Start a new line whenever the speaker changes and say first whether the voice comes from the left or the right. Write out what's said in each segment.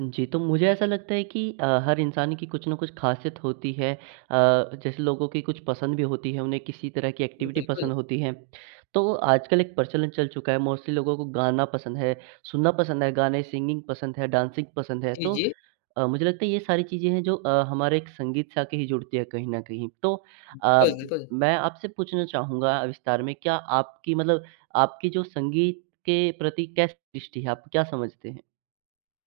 right: जी, तो मुझे ऐसा लगता है कि अ, हर इंसान की कुछ न कुछ खासियत होती है अ, जैसे लोगों की कुछ पसंद भी होती है, उन्हें किसी तरह की
left: उ,
right: एक्टिविटी
left: बिल्कुल।
right: पसंद होती है। तो आजकल एक प्रचलन चल चुका है, मोस्टली लोगों को गाना पसंद है, सुनना पसंद है, गाने सिंगिंग पसंद है, डांसिंग पसंद है।
left: जी,
right: तो
left: जी।
right: अ, मुझे लगता है, ये सारी चीज़ें हैं, जो अ, हमारे एक संगीत से आके ही जुड़ती है, कहीं न कहीं। तो अ,
left: बिल्कुल, बिल्कुल।
right: मैं आपसे पूछना चाहूँगा विस्तार में क्या आपकी मतलब आपकी जो संगीत के प्रति कैसी दृष्टि है? आप क्या समझते हैं?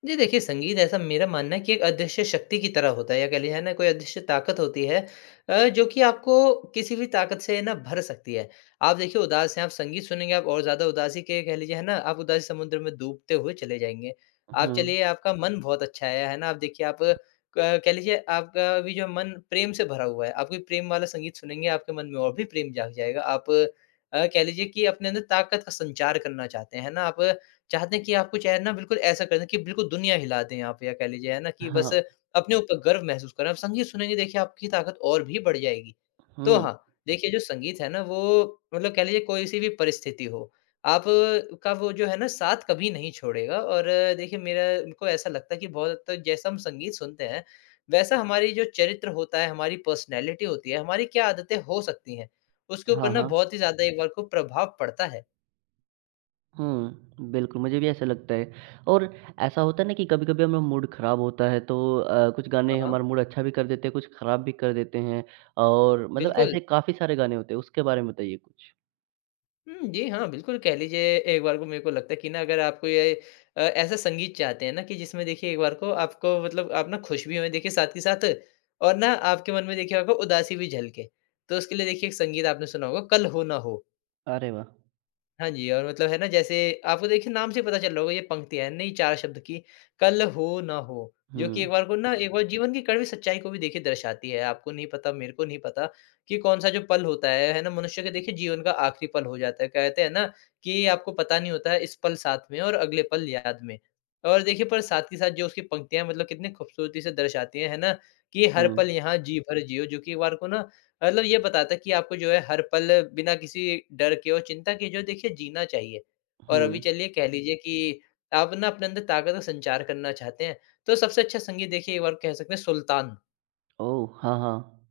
left: जी, देखिए, संगीत ऐसा मेरा मानना है कि एक अदृश्य शक्ति की तरह होता है, या कह लीजिए, है ना, कोई अदृश्य ताकत होती है अ, जो कि आपको किसी भी ताकत से ना, भर सकती है। आप देखिए, उदास हैं आप संगीत सुनेंगे, आप और ज़्यादा उदासी के कह लीजिए, है ना? आप उदासी समुद्र में डूबते हुए चले जाएँगे।
right: उ,
left: आप
right: हुँ।
left: चलिए, आपका मन बहुत अच्छा है, है ना? आप देखिए, आप क कह लीजिए, आपका अभी जो मन प्रेम से भरा हुआ है, आप कोई प्रेम वाला संगीत सुनेंगे, आपके मन में और भी प्रेम जाग जाएगा। आप अ, कह लीजिए कि अपने अंदर ताकत का संचार करना चाहते हैं। है ना? आप चाहते हैं कि आपको चाहे ना, बिल्कुल ऐसा कर दें कि बिल्कुल दुनिया हिला दें आप या कह लीजिए, है ना कि बस
right: हाँ।
left: अपने ऊपर गर्व महसूस करें। आप संगीत सुनेंगे देखिए, आपकी ताकत और भी बढ़ जाएगी। तो
right: हुँ।
left: हाँ, देखिए जो संगीत है ना, वो मतलब कह लीजिए कोई-सी भी परिस्थिति हो, आपका वो जो है ना, साथ कभी नहीं छोड़ेगा। और देखिए, मेरा उनको ऐसा लगता है कि बहुत हद तक जैसा हम संगीत सुनते हैं, वैसा हमारी जो चरित्र होता है, हमारी पर्सनालिटी होती है, हमारी क्या आदतें हो सकती हैं, उसके ऊपर
right: हाँ,
left: ना
right: हाँ।
left: बहुत ही ज़्यादा एक बार को प्रभाव पड़ता है।
right: हुँ, बिल्कुल मुझे भी ऐसा लगता है। और ऐसा होता है ना कि कभी-कभी हमें मूड ख़राब होता है तो अ, कुछ गाने
left: हाँ, हाँ।
right: हमारा मूड अच्छा भी कर देते हैं, कुछ ख़राब भी कर देते हैं और मतलब
left: बिल्कुल।
right: ऐसे काफ़ी सारे गाने होते हैं, उसके बारे में बताइए कुछ?
left: हुँ। जी हाँ, बिल्कुल कह लीजिए एक बार को मेरे को लगता है कि ना अगर आपको ये अ, ऐसा संगीत चाहते हैं ना कि जिसमें देखिए एक बार को आपको मतलब आप ना खुश भी होएँ, देखिए साथ के साथ और ना आपके मन में देखिए आपको उदासी भी झलके। तो उसके लिए देखिए एक संगीत आपने सुना होगा कल हो ना हो।
right: अरे वाह!
left: हाँ जी, और मतलब है ना जैसे, आपको देखिए नाम से ही पता चल रहा होगा ये पंक्ति है, नई 4 शब्द की "कल हो ना हो।" जो कि एक
right: हुँ।
left: बार को ना एक बार जीवन की कड़वी सच्चाई को भी देखिए दर्शाती है। आपको नहीं पता, मेरे को नहीं पता कि कौन-सा जो पल होता है, है ना? मनुष्य के देखिए जीवन का आखरी पल हो जाता है, कहते हैं ना, कि ये आपको पता नहीं होता है, इस पल साथ में और अगले पल याद में। और देखिए, पर साथ कि साथ जो उसकी पंक्तियाँ मतलब कितनी खूबसूरती से दर्शाती है। है ना? कि हर पल
right: हुँ।
left: यहाँ जी भर जियो, जो कि एक बार को ना मतलब ये बताता है, कि आपको जो है हर पल बिना किसी डर के और चिंता के जो है देखिए जीना चाहिए। और अभी
right: हुँ।
left: चलिए कह लीजिए कि आप ना अपने अंदर ताकत और संचार करना चाहते हैं, तो सबसे अच्छा संगीत देखिए एक बार कह सकते हैं सुल्तान।
right: ओह! हाँ, हाँ।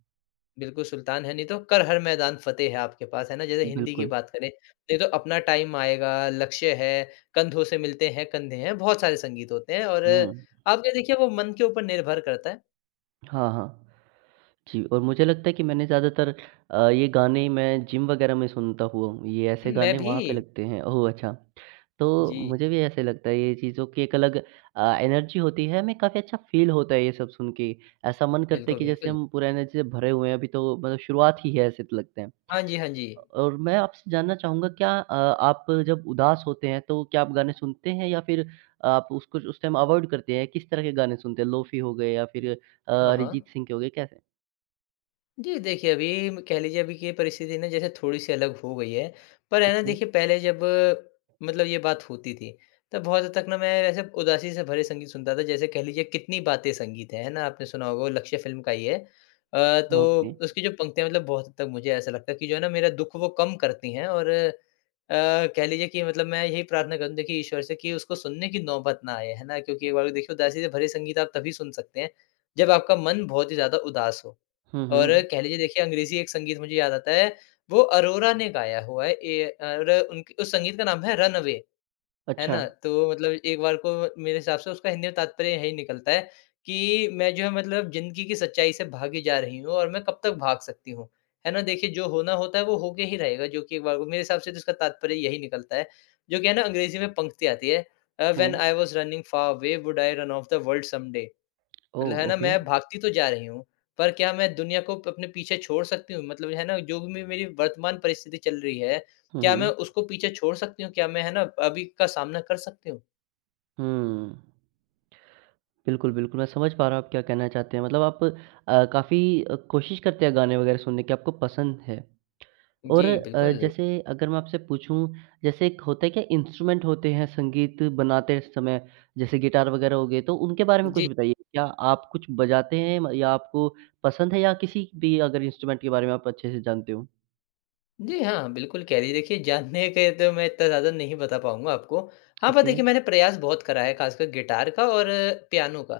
left: बिल्कुल सुल्तान है, नहीं तो कर हर मैदान फतेह है आपके पास, है ना जैसे हिंदी की
right: बिल्कुल।
left: बात करें। नहीं तो अपना टाइम आएगा, लक्ष्य है, कंधों से मिलते हैं कंधे हैं। बहुत सारे संगीत होते हैं और
right: हुँ।
left: आप ये देखिए वो मन के ऊपर निर्भर करता है।
right: हाँ, हाँ। जी, और मुझे लगता है कि मैंने ज़्यादातर अ, ये गाने मैं जिम वगैरह में सुनता हुआ हूँ, ये ऐसे
left: मैं
right: गाने वहाँ पे
left: भी।
right: लगते हैं ओह! अच्छा। तो
left: जी।
right: मुझे भी ऐसे लगता है ये चीज़ों की एक अलग अ, एनर्जी होती है, हमें काफ़ी अच्छा फ़ील होता है ये सब सुन के ऐसा मन करता है
left: बिल्कुल,
right: कि जैसे
left: बिल्कुल।
right: हम पूरा एनर्जी से भरे हुए हैं अभी तो मतलब शुरुआत ही है ऐसे लगते हैं।
left: हाँ जी, हाँ जी।
right: और मैं आपसे जानना चाहूँगा क्या अ, आप जब उदास होते हैं, तो क्या आप गाने सुनते हैं या फिर आप उसको उस टाइम अवॉइड करते हैं किस तरह के गाने सुनते हैं, लोफी हो गए या फिर अ,
left: हाँ, हाँ।
right: अरिजीत सिंह के हो गए कैसे?
left: जी देखिए, अभी म कह लीजिए अभी की ये परिस्थिति ना जैसे थोड़ी-सी अलग हो गई है, पर है ना देखिए पहले जब मतलब ये बात होती थी, तब बहुत हद तक ना मैं ऐसे उदासी से भरे संगीत सुनता था जैसे कह लीजिए कितनी बातें संगीत है, है ना? आपने सुना होगा लक्ष्य फ़िल्म का ही है। अ,
right: ओके।
left: तो उसकी जो पंक्तियाँ मतलब बहुत हद तक मुझे ऐसा लगता है कि जो है ना मेरा दुःख वो कम करती हैं। और अ, कह लीजिए कि मतलब मैं यही प्रार्थना करूँ देखिए ईश्वर से कि उसको सुनने की नौबत ना आए है ना, क्योंकि एक बार देखिए उदासी से भरे संगीत आप तभी सुन सकते हैं, जब आपका मन बहुत ही ज़्यादा उदास हो।
right: हुँ,
left: और
right: हुँ।
left: कह लीजिए देखिए अंग्रेजी एक संगीत मुझे याद आता है वो अरोरा ने गाया हुआ है ए अर उनकी उस संगीत का नाम है, रन अवे है ना?
right: अच्छा।
left: तो मतलब एक बार को मेरे हिसाब से उसका हिंदी में तात्पर्य यही निकलता है कि मैं जो है, मतलब जिंदगी की सच्चाई से भागी जा रही हूँ और मैं कब तक भाग सकती हूँ। है ना, देखिए जो होना होता है वो होके ही रहेगा। जो कि एक बार को मेरे हिसाब से तो उसका तात्पर्य यही निकलता है, जो कि है ना अंग्रेजी में पंक्ति आती है uh, when
right: hmm.
left: I was running far away, would I run off the world someday,
right: ओह!
left: मतलब है ना
right: ओके।
left: मैं भागती तो जा रही हूँ, पर क्या मैं दुनिया को प अपने पीछे छोड़ सकती हूँ? मतलब है ना जो भी मे मेरी वर्तमान परिस्थिति चल रही है।
right: हुँ,
left: क्या
right: हुँ।
left: मैं उसको पीछे छोड़ सकती हूँ? क्या मैं है ना अभी का सामना कर सकती हूँ?
right: हूँ। बिल्कुल, बिल्कुल मैं समझ पा रहा हूँ आप क्या कहना चाहते हैं मतलब आप अ, काफ़ी अ, कोशिश करते हैं गाने वग़ैरह सुनने की आपको पसंद है। और
left: जी,
right: अ,
left: बिल्कुल।
right: जैसे अगर मैं आपसे पूछूँ जैसे एक होता क्या इंस्ट्रूमेंट होते हैं संगीत बनाते समय, जैसे गिटार वग़ैरह हो गए तो उनके बारे में कुछ
left: जी।
right: बताइए क्या आप कुछ बजाते हैं म या आपको पसंद है या किसी भी अगर इंस्ट्रूमेंट के बारे में आप अच्छे से जानते हो?
left: जी हाँ, बिल्कुल कह रही देखिए जानने के तो मैं इत्ता ज़्यादा नहीं बता पाऊँगा आपको हाँ, पर
right: ओके।
left: देखिए मैंने प्रयास बहुत करा है ख़ासकर गिटार का और पियानो का।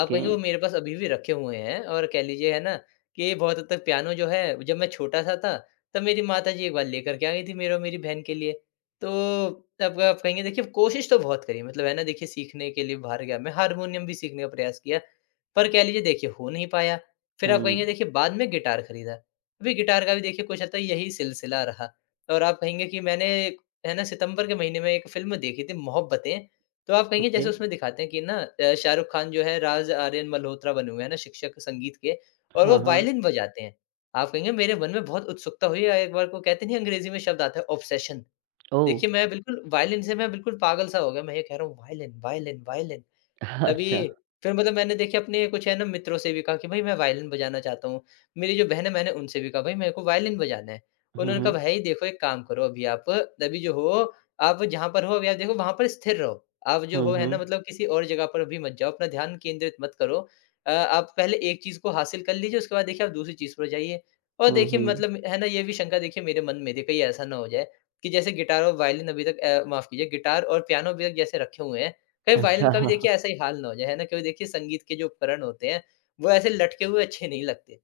left: आप कहेंगे वो मेरे पास अभी भी रखे हुए हैं और कह लीजिए है ना, कि बहुत हद तक पियानो जो है जब मैं छोटा-सा था तब मेरी माताजी एक बार लेकर के आ गई थी मेरे और मेरी बहन के लिए। तो तब आप कहेंगे देखिए कोशिश तो बहुत करी है मतलब है ना देखिए सीखने के लिए बाहर गया मैं हारमोनियम भी सीखने का प्रयास किया पर कह लीजिए देखिए हो नहीं पाया। फिर आप कहेंगे
right: हुँ।
left: देखिए बाद में गिटार खरीदा। अभी गिटार का भी देखिए कुछ यही सिलसिला रहा। और आप कहेंगे कि मैंने है ना सितंबर के महीने में एक फिल्म देखी थी मोहब्बतें, तो आप कहेंगे जैसे
right: ओके।
left: उसमें दिखाते हैं कि ना अ, शाहरुख खान जो है, राज आर्यन मल्होत्रा बने हुए है ना शिक्षक संगीत के और वो
right: हाँ, हाँ।
left: वायलिन बजाते हैं। आप कहेंगे मेरे मन में बहुत उत्सुकता हुई अ, एक बार को कहते नहीं अंग्रेजी में शब्द आता है ऑब्सेशन।
right: ओह!
left: देखिए मैं बिल्कुल वायलिन से मैं बिल्कुल पागल सा हो गया, मैं ये कह रहा हूँ वायलिन वायलिन वायलिन। तभी
right: अच्छा।
left: फिर मतलब मैंने देखे अपने कुछ है ना मित्रों से भी कहा कि भाई मैं वायलिन बजाना चाहता हूँ, मेरी जो बहन है मैंने उनसे भी कहा भाई मेरे को वायलिन बजाना है,
right: हुँ,
left: उन्होंने कहा
right: हुँ।
left: भाई देखो एक काम करो अभी आप, अभी जो हो, आप जहाँ पर हो अभी आप देखो, वहाँ पर स्थिर रहो आप जो हो
right: हुँ,
left: है ना,
right: हुँ।
left: मतलब किसी और जगह पर भी मत जाओ अपना ध्यान केंद्रित मत करो। अ, आप पहले एक चीज़ को हासिल कर लीजिए, उसके बाद देखिए आप दूसरी चीज़ पर जाइए। और
right: हुँ,
left: देखिए
right: हुँ।
left: मतलब है ना ये भी शंका देखिए मेरे मन में कहीं ऐसा ना हो जाए कि जैसे गिटार और वायलिन अभी तक अ, माफ कीजिए गिटार और पियानो भी जैसे रखे हुए हैं। कई वायलिन
right: अच्छा। हाँ,
left: का भी
right: हाँ।
left: देखिए ऐसा ही हाल ना हो जाए है ना, कभी देखिए संगीत के जो उपकरण होते हैं वो ऐसे लटके हुए अच्छे नहीं लगते।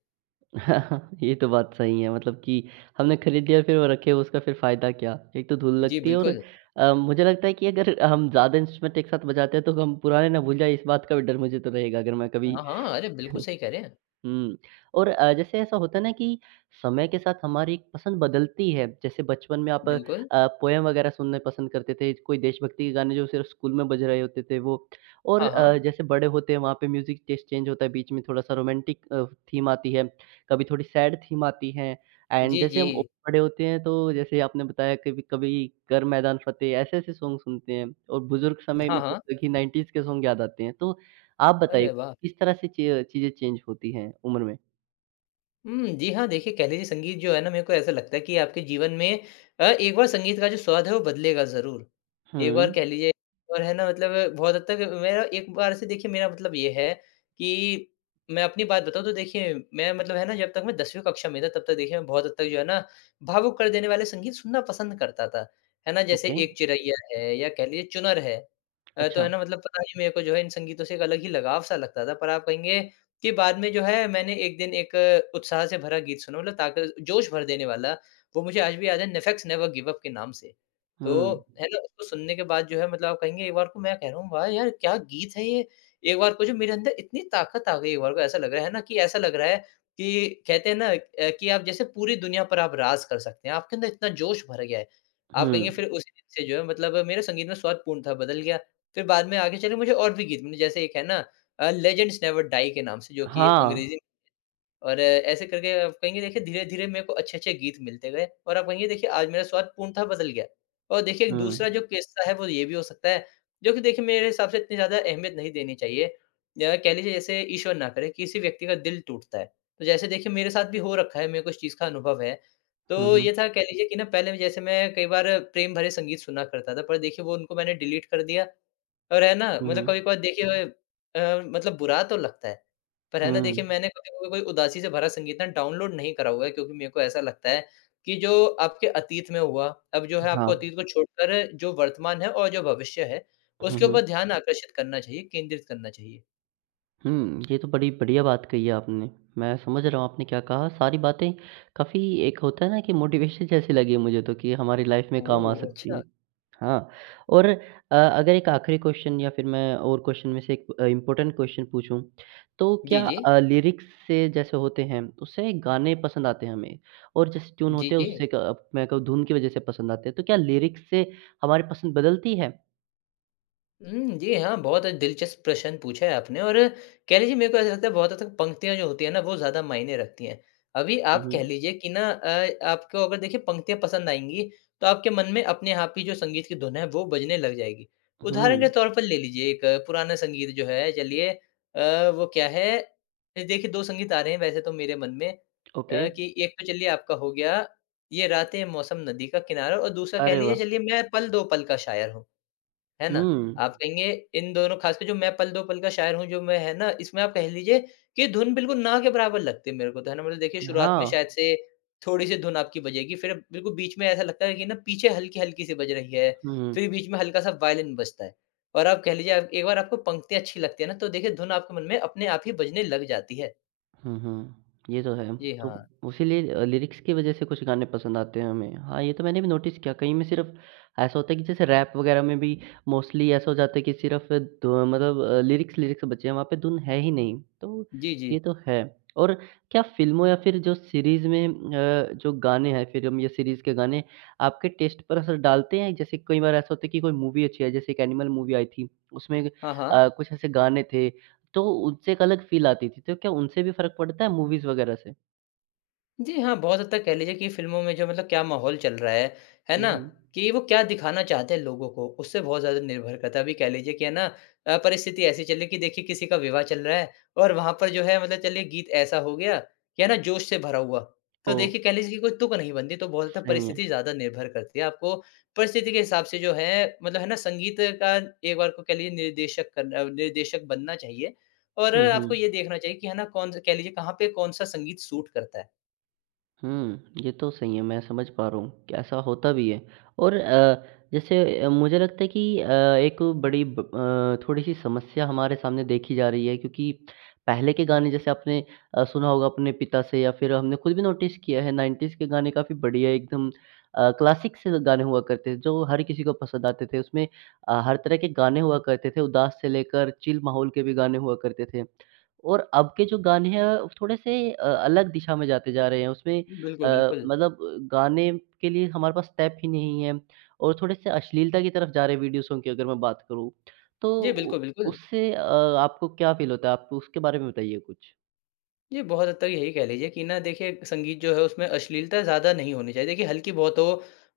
right: ये तो बात सही है मतलब कि हमने ख़रीद लिया फिर वो रखे उसका फिर फ़ायदा क्या? एक तो धूल
left: जी,
right: लगती है और
left: बिल्कुल।
right: अ, मुझे लगता है कि अगर हम ज़्यादा इंस्ट्रूमेंट एक साथ बजाते हैं, तो हम पुराने ना भूल जाएँ इस बात का भी डर मुझे तो रहेगा अगर मैं कभी
left: हाँ, हाँ। अरे! बिल्कुल सही कह रहे हैं।
right: उम, और अ, जैसे ऐसा होता है ना कि समय के साथ हमारी पसंद बदलती है। जैसे बचपन में आप अ,
left: बिल्कुल।
right: पोएम वग़ैरह सुनना पसंद करते थे, ज कोई देशभक्ति के गाने जो सिर्फ़ स्कूल में बज रहे होते थे वो। और
left: हाँ,
right: अ,
left: हाँ।
right: जैसे बड़े होते हैं वहाँ पे म्यूज़िक टेस्ट चेंज होता है, बीच में थोड़ा-सा रोमांटिक अ, थीम आती है, कभी थोड़ी सैड थीम आती हैं। एंड
left: जी,
right: जैसे हम औ
left: जी।
right: बड़े होते हैं तो जैसे आपने बताया कभी-कभी कर मैदान फ़तेह ऐसे-ऐसे सॉन्ग सुनते हैं। और बुज़ुर्ग समय
left: हाँ,
right: में तो
left: हाँ।
right: देखिए 90s के सॉन्ग याद आते हैं। तो आप बताइए,
left: अरे वाह!
right: किस तरह से ची अ, चीज़ें चेंज होती हैं, उम्र में?
left: उम, जी हाँ। देखिए, कह लीजिए संगीत जो है ना मेरे को ऐसा लगता है कि आपके जीवन में अ, एक बार संगीत का जो स्वाद है वो बदलेगा ज़रूर। एक बार कह
right: हुँ।
left: लीजिए और है ना मतलब बहुत हद तक अ, मेरा एक बार से देखिए मेरा मतलब ये है, कि मैं अपनी बात बताऊँ तो देखिए मैं मतलब है ना जब तक मैं 10वीं कक्षा में था, तब तक देखिए मैं बहुत हद तक जो है ना, भावुक कर देने वाले संगीत सुनना पसंद करता था। है ना जैसे
right: ओके।
left: एक चिरैया है, या कह लीजिए चुनर है अ, तो है
right: अच्छा।
left: ना मतलब पता नहीं मेरे को जो है इन संगीतों से एक अलग ही लगाव-सा लगता था। पर आप कहेंगे, कि बाद में जो है मैंने 1 दिन एक उत्साह से भरा गीत सुना मतलब ताक़त-जोश भर देने वाला, वो मुझे आज भी याद है, नेफेक्स नेवर गिव अप के नाम से।
right: हुँ।
left: तो, है ना, उसको सुनने के बाद जो है मतलब आप कहेंगे एक बार को मैं कह रहा हूँ वाह यार! क्या गीत है ये! एक बार को जो मेरे अंदर इतनी ताक़त आ गई एक बार को ऐसा लग रहा है, है ना? कि ऐसा लग रहा है, कि कहते हैं ना अ, कि आप जैसे पूरी दुनिया पर आप राज कर सकते हैं, आपके अंदर इतना जोश भर गया है। आप कहेंगे
right: हुँ।
left: फिर उसी दिन से जो है मतलब मेरे संगीत में स्वाद पूर्णतः बदल गया, फिर बाद में आगे चले मुझे और भी गीत मि जैसे एक है ना अ, लेजेंड्स नेवर डाई के नाम से जो कि
right: हाँ।
left: अंग्रेज़ी में था और ऐसे करके आप कहेंगे देखिए धीरे-धीरे मेरे को अच्छे-अच्छे गीत मिलते गए और आप कहेंगे देखिए आज मैं स्वाद पूर्णतः बदल गया। और देखिए, दूसरा
right: हुँ।
left: जो किस्सा है, वो ये भी हो सकता है जो कि देखिए मेरे हिसाब से इतनी ज़्यादा अहमियत नहीं देनी चाहिए। या कह लीजिए जैसे ईश्वर ना करे, किसी व्यक्ति का दिल टूटता है, तो जैसे देखिए मेरे साथ भी हो रखा है मेरे को इस चीज़ का अनुभव है,
right: हुँ,
left: तो
right: हुँ।
left: ये था कह लीजिए कि ना पहले जैसे मैं कई बार प्रेम भरे संगीत सुना करता था पर देखिए वो उनको मैंने डिलीट कर दिया। और है ना
right: हुँ,
left: मतलब
right: हुँ।
left: कभी-कभार देखिए अ, मतलब बुरा तो लगता है, पर है ना, देखिए
right: हुँ।
left: मैंने अभी भी कोई उदासी से भरा संगीत ना डाउनलोड नहीं करा हुआ है क्योंकि मेरे को ऐसा लगता है, कि जो आपके अतीत में हुआ, अब जो है आपको
right: हाँ।
left: अतीत को छोड़कर जो वर्तमान है और जो भविष्य है,
right: हुँ,
left: उसके
right: हुँ।
left: ऊपर ध्यान आकर्षित करना चाहिए, केंद्रित करना चाहिए।
right: हुँ, ये तो बड़ी बढ़िया बात कही है आपने। मैं समझ रहा हूँ आपने क्या कहा, सारी बातें काफ़ी एक होता है ना कि मोटिवेशन जैसी लगी मुझे तो कि हमारी लाइफ में काम आ
left: ओह!
right: सकती
left: अच्छा।
right: हैं। हाँ, और अ, अगर एक आखिरी क्वेश्चन या फिर मैं और क्वेश्चन में से एक अ, इंपॉर्टेंट क्वेश्चन पूछूँ, तो
left: जी,
right: क्या
left: जी।
right: अ, लिरिक्स से जैसे होते हैं उससे ना एक गाने पसंद आते हैं हमें और जैसे ट्यून
left: जी,
right: होते हैं उससे
left: जी।
right: का मैं कहूँ धुन की वजह से पसंद आते है। तो क्या लिरिक्स से हमारी पसंद बदलती है?
left: हुँ। जी हाँ, बहुत अ, दिलचस्प प्रश्न पूछा है आपने और कह लीजिए मेरे को ऐसा लगता है बहुत हद तक पंक्तियाँ जो होती हैं ना वो ज़्यादा मायने रखती हैं। अभी
right: हुँ,
left: आप कह
right: हुँ।
left: लीजिए कि ना अ आपको अगर देखिए पंक्तियाँ पसंद आएँगी तो आपके मन में अपने आप ही जो संगीत की धुन है वो बजने लग जाएगी। उदाहरण
right: हुँ।
left: के तौर पर ले लीजिए एक पुराना संगीत जो है चलिए अ, वो क्या है? अ, देखिए 2 संगीत आ रहे हैं वैसे तो मेरे मन में अ,
right: ओके।
left: कि एक तो चलिए आपका हो गया ये रातें मौसम नदी का किनारा और दूसरा कह
right: अरे
left: लीजिए
right: वाह!
left: चलिए मैं पल दो पल का शायर हूँ, है ना?
right: हुँ।
left: आप कहेंगे इन दोनों खासकर जो मैं पल दो पल का शायर हूँ जो मैं है ना इसमें आप कह लीजिए कि धुन बिल्कुल ना के बराबर लगती है मेरे को तो है ना मतलब देखिए शुरुआत में
right: हाँ।
left: शायद से थोड़ी-सी धुन आपकी बजेगी फिर बिल्कुल बीच में ऐसा लगता है कि ना पीछे हल्की-हल्की सी बज रही है,
right: हम्म।
left: फिर बीच में हल्का-सा वायलिन बजता है। और आप कह लीजिए आप एक बार आपको पंक्ति अच्छी लगती है ना तो देखिए धुन आपके मन में अपने आप ही बजने लग जाती है।
right: हुँ, हुँ। ये तो है,
left: जी
right: तो
left: हाँ।
right: उसी लिए लिरिक्स की वज़ह से कुछ गाने पसंद आते हैं हमें। हाँ, ये तो मैंने भी नोटिस किया कई में सिर्फ़ ऐसा होता है कि जैसे रैप वग़ैरह में भी मोस्टली ऐसा हो जाता है कि सिर्फ धु अ, मतलब लिरिक्स-लिरिक्स बचे हैं वहाँ पे धुन है ही नहीं, तो
left: जी, जी।
right: ये तो है। और क्या फ़िल्मों या फिर जो सीरीज़ में अ, जो गाने हैं फ़िल्म या सीरीज़ के गाने, आपके टेस्ट पर असर डालते हैं, जैसे कई बार ऐसा होता है कि कोई मूवी अच्छी है, जैसे एक एनिमल मूवी आई थी उसमें
left: हाँ, हाँ।
right: अ, कुछ ऐसे गाने थे तो उनसे एक अलग फ़ील आती थी तो क्या उनसे भी फ़र्क पड़ता है मूवीज़ वग़ैरह से?
left: जी हाँ, बहुत हद तक कह लीजिए कि फ़िल्मों में जो मतलब क्या माहौल चल रहा है, है
right: हुँ,
left: ना?
right: हुँ।
left: कि वो क्या दिखाना चाहते हैं लोगों को, उससे बहुत ज़्यादा निर्भर करता है। अभी कह लीजिए कि है ना? अ, परिस्थिति ऐसी चल रही है कि देखिए किसी का विवाह चल रहा है और वहाँ पर जो है मतलब चलिए गीत ऐसा हो गया कि है ना, जोश से भरा हुआ, तो
right: ओह!
left: देखिए कह लीजिए कि कोई तुक नहीं बनती। तो बहुत
right: सही
left: परिस्थिति
right: है।
left: ज़्यादा निर्भर करती है आपको परिस्थिति के हिसाब से जो है, मतलब है ना? संगीत का एक बार को कह लीजिए निर्देशक कर अ, निर्देशक बनना चाहिए। और
right: हुँ,
left: आपको ये
right: हुँ।
left: देखना चाहिए कि है ना, कौन-सा कह लीजिए कहाँ पे कौन-सा संगीत सूट करता है।
right: हुँ, ये तो सही है, मैं समझ पा रहा हूँ, कि ऐसा होता भी है। और अ, जैसे अ, मुझे लगता है कि अ, एक बड़ी ब अ, थोड़ी-सी समस्या हमारे सामने देखी जा रही है क्योंकि, पहले के गाने जैसे आपने अ, सुना होगा अपने पिता से या फिर हमने ख़ुद भी नोटिस किया है 90s के गाने काफ़ी बढ़िया एकदम अ, क्लासिक से गाने हुआ करते थे जो हर किसी को पसंद आते थे। उसमें अ, हर तरह के गाने हुआ करते थे उदास से लेकर चिल माहौल के भी गाने हुआ करते थे। और अब के जो गाने हैं अ, थोड़े-से अ, अलग दिशा में जाते जा रहे हैं उसमें अ,
left: बिल्कुल, बिल्कुल।
right: मतलब ब गाने के लिए हमारे पास स्टेप ही नहीं हैं और थोड़े-से अश्लीलता की तरफ़ जा रहे हैं वीडियो सॉन्ग की अगर मैं बात करूँ तो
left: जी।
right: उ
left: बिल्कुल, बिल्कुल।
right: उससे अ, आपको क्या फ़ील होता है, आप उसके बारे में बताइए कुछ?
left: जी, बहुत हद तक यही कह लीजिए कि ना देखिए संगीत जो है उसमें अश्लीलता ज़्यादा नहीं होनी चाहिए। देखिए हल्की-बहुत हो,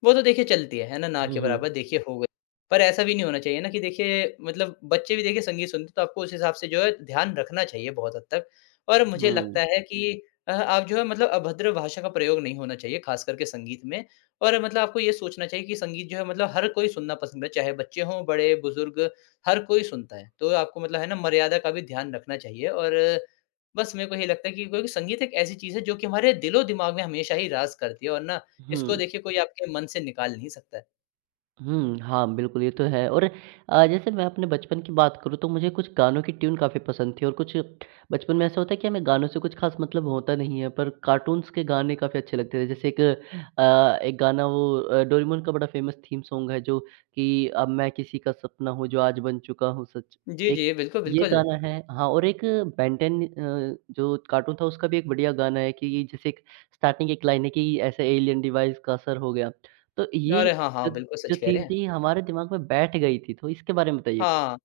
left: वो तो देखिए चलती है, है ना? ना
right: हुँ,
left: के बराबर
right: हुँ।
left: देखिए हो पर ऐसा भी नहीं होना चाहिए ना कि देखिए मतलब बच्चे भी देखिए संगीत सुनते हैं तो आपको उस हिसाब से जो है ध्यान रखना चाहिए बहुत हद तक। और मुझे लगता
right: हुँ।
left: है कि अ, आप जो है मतलब अभद्र भाषा का प्रयोग नहीं होना चाहिए ख़ास करके संगीत में, और मतलब आपको ये सोचना चाहिए कि संगीत जो है मतलब हर कोई सुनना पसंद है चाहे बच्चे हों बड़े-बुज़ुर्ग हर कोई सुनता है, तो आपको मतलब है ना मर्यादा का भी ध्यान रखना चाहिए। और बस मेरे को यही लगता है कि कोई-कोई संगीत एक ऐसी चीज़ है जो कि हमारे दिलो-दिमाग़ में हमेशा ही राज करती है, और ना इसको
right: हुँ।
left: देखिए कोई आपके मन से निकाल नहीं सकता है।
right: हुँ, हाँ। बिल्कुल, ये तो है और अ, जैसे मैं अपने बचपन की बात करूँ तो मुझे कुछ गानों की ट्यून काफ़ी पसंद थी और कुछ बचपन में ऐसा होता है कि हमें गानों से कुछ ख़ास मतलब होता नहीं है, पर कार्टून्स के गाने काफ़ी अच्छे लगते थे। जैसे एक अ, एक गाना वो अ, डोरेमोन का बड़ा फ़ेमस थीम सॉन्ग है जो कि अब मैं किसी का सपना हूँ, जो आज बन चुका हूँ सच'
left: जी,
right: एक
left: जी। बिल्कुल,
right: ये
left: बिल्कुल।
right: गाना है, हाँ, और एक बेन टेन अ, जो कार्टून था उसका भी एक बढ़िया गाना है कि जैसे एक स्टार्टिंग एक लाइन है कि ऐसे एलियन डिवाइस का असर हो गया। तो ये
left: अरे! हाँ,
right: जो
left: हाँ। बिल्कुल
right: जो
left: सच कह
right: थीम
left: रहे हैं।
right: थी हमारे दिमाग़ में बैठ गयी थी, तो इसके बारे में बताइए कुछ?
left: हाँ।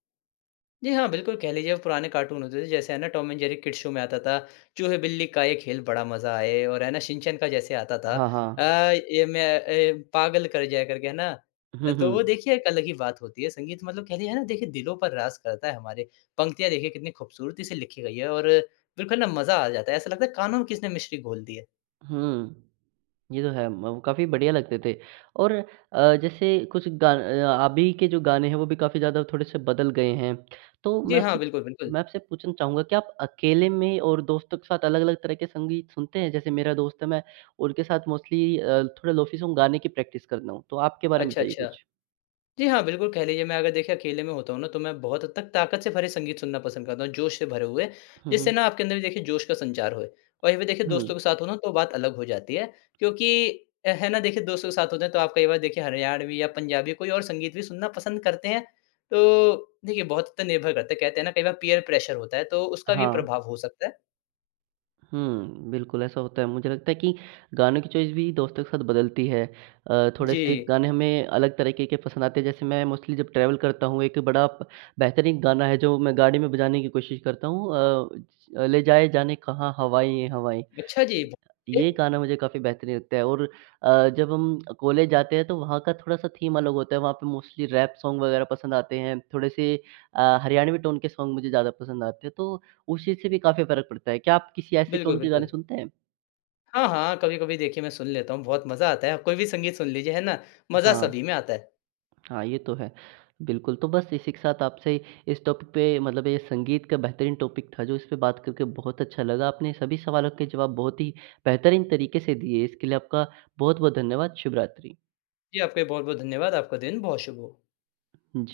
left: जी हाँ, बिल्कुल कह लीजिए पुराने कार्टून होते थे जैसे है ना Tom and Jerry kids show में आता था, चूहे-बिल्ली का ये खेल बड़ा मज़ा आए और है ना शिनचैन का जैसे आता था
right: हाँ,
left: अ,
right: हाँ।
left: ये मैं ए पागल कर जाए करके है ना?
right: हुँ,
left: तो वो
right: हुँ।
left: देखिए एक अलग ही बात होती है संगीत मतलब कह है ना देखिए दिलों पर राज करता है हमारे, पंक्तियाँ देखिए कितनी ख़ूबसूरती से लिखी गई हैं और बिल्कुल ना मज़ा आ जाता है। ऐसा लगता है कानों में किसने मिश्री घोल दी है।
right: हुँ। ये तो है, म काफ़ी बढ़िया लगते थे। और अ, जैसे कुछ ग अ, अभी के जो गाने हैं वो भी काफ़ी ज़्यादा थोड़े-से बदल गए हैं। तो
left: जी
right: मैं
left: हाँ,
right: आपसे
left: बिल्कुल, बिल्कुल।
right: मैं आपसे पूछना चाहूँगा क्या आप अकेले में और दोस्तों के साथ अलग-अलग तरह के संगीत सुनते हैं? जैसे मेरा दोस्त है, मैं उनके साथ मोस्टली अ, थोड़ा लोफी सॉन्ग गाने की प्रैक्टिस करता हूँ तो आपके बारे में
left: अच्छा,
right: बताइए
left: अच्छा।
right: कुछ?
left: जी हाँ, बिल्कुल, कह लीजिए मैं अगर देखिए अकेले में होता हूँ ना, तो मैं बहुत हद तक ताक़त से भरे संगीत सुनना पसंद करता हूँ, जोश से भरे हुए
right: हुँ,
left: जिससे
right: हुँ।
left: ना आपके अंदर देखिए जोश का संचार होए और ये देखिए दोस्तों
right: हुँ।
left: के साथ हो ना तो बात अलग हो जाती है। क्योंकि अ, है ना, देखिए दोस्तों के साथ होते हैं तो आप कई बार देखिए हरियाणवी या पंजाबी कोई और संगीत भी सुनना पसंद करते हैं। तो देखिए बहुत हद तक निर्भर करते हैं, कहते हैं ना कई बार पीयर प्रेशर होता है, तो उसका भी
right: हाँ।
left: प्रभाव हो सकता है।
right: हुँ, बिल्कुल ऐसा होता है। मुझे लगता है कि गानों की चॉइस भी दोस्तों के साथ बदलती है। अ, थोड़े से
left: जी।
right: गाने हमें अलग तरीक़े के पसंद आते हैं, जैसे मैं मोस्टली जब ट्रैवल करता हूँ, एक बड़ा प बेहतरीन गाना है जो मैं गाड़ी में बजाने की कोशिश करता हूँ अ, ज ले जाए जाने कहाँ, हवाएँ ये हवाएँ अ,
left: अच्छा जी। बहुत अच्छे।
right: ये गाना मुझे काफ़ी बेहतरीन लगता है और अ, जब हम कॉलेज जाते हैं तो वहाँ का थोड़ा-सा थीम अलग होता है, वहाँ पे मोस्टली रैप सॉन्ग वग़ैरह पसंद आते हैं। थोड़े से अ, हरियाणवी टोन के सॉन्ग मुझे ज़्यादा पसंद आते हैं, तो उस चीज़ से भी काफ़ी फ़र्क पड़ता है। क्या आप किसी ऐसे
left: बिल्कुल,
right: टोन के गाने
left: बिल्कुल।
right: सुनते हैं?
left: हाँ, हाँ। कभी-कभी देखिए, मैं सुन लेता हूँ। बहुत मज़ा आता है, आप कोई भी संगीत सुन लीजिए है ना? मज़ा
right: हाँ।
left: सभी में आता है।
right: हाँ, ये तो है, बिल्कुल। तो बस इसी के साथ आपसे इस टॉपिक पे मतलब ये संगीत का बेहतरीन टॉपिक था जो इस पे बात करके बहुत अच्छा लगा। आपने सभी सवालों के जवाब बहुत ही बेहतरीन तरीक़े से दिए, इसके लिए आपका बहुत-बहुत धन्यवाद। शुभ रात्रि।
left: जी, आपका भी बहुत-बहुत धन्यवाद। आपका दिन बहुत शुभ हो।
right: जी।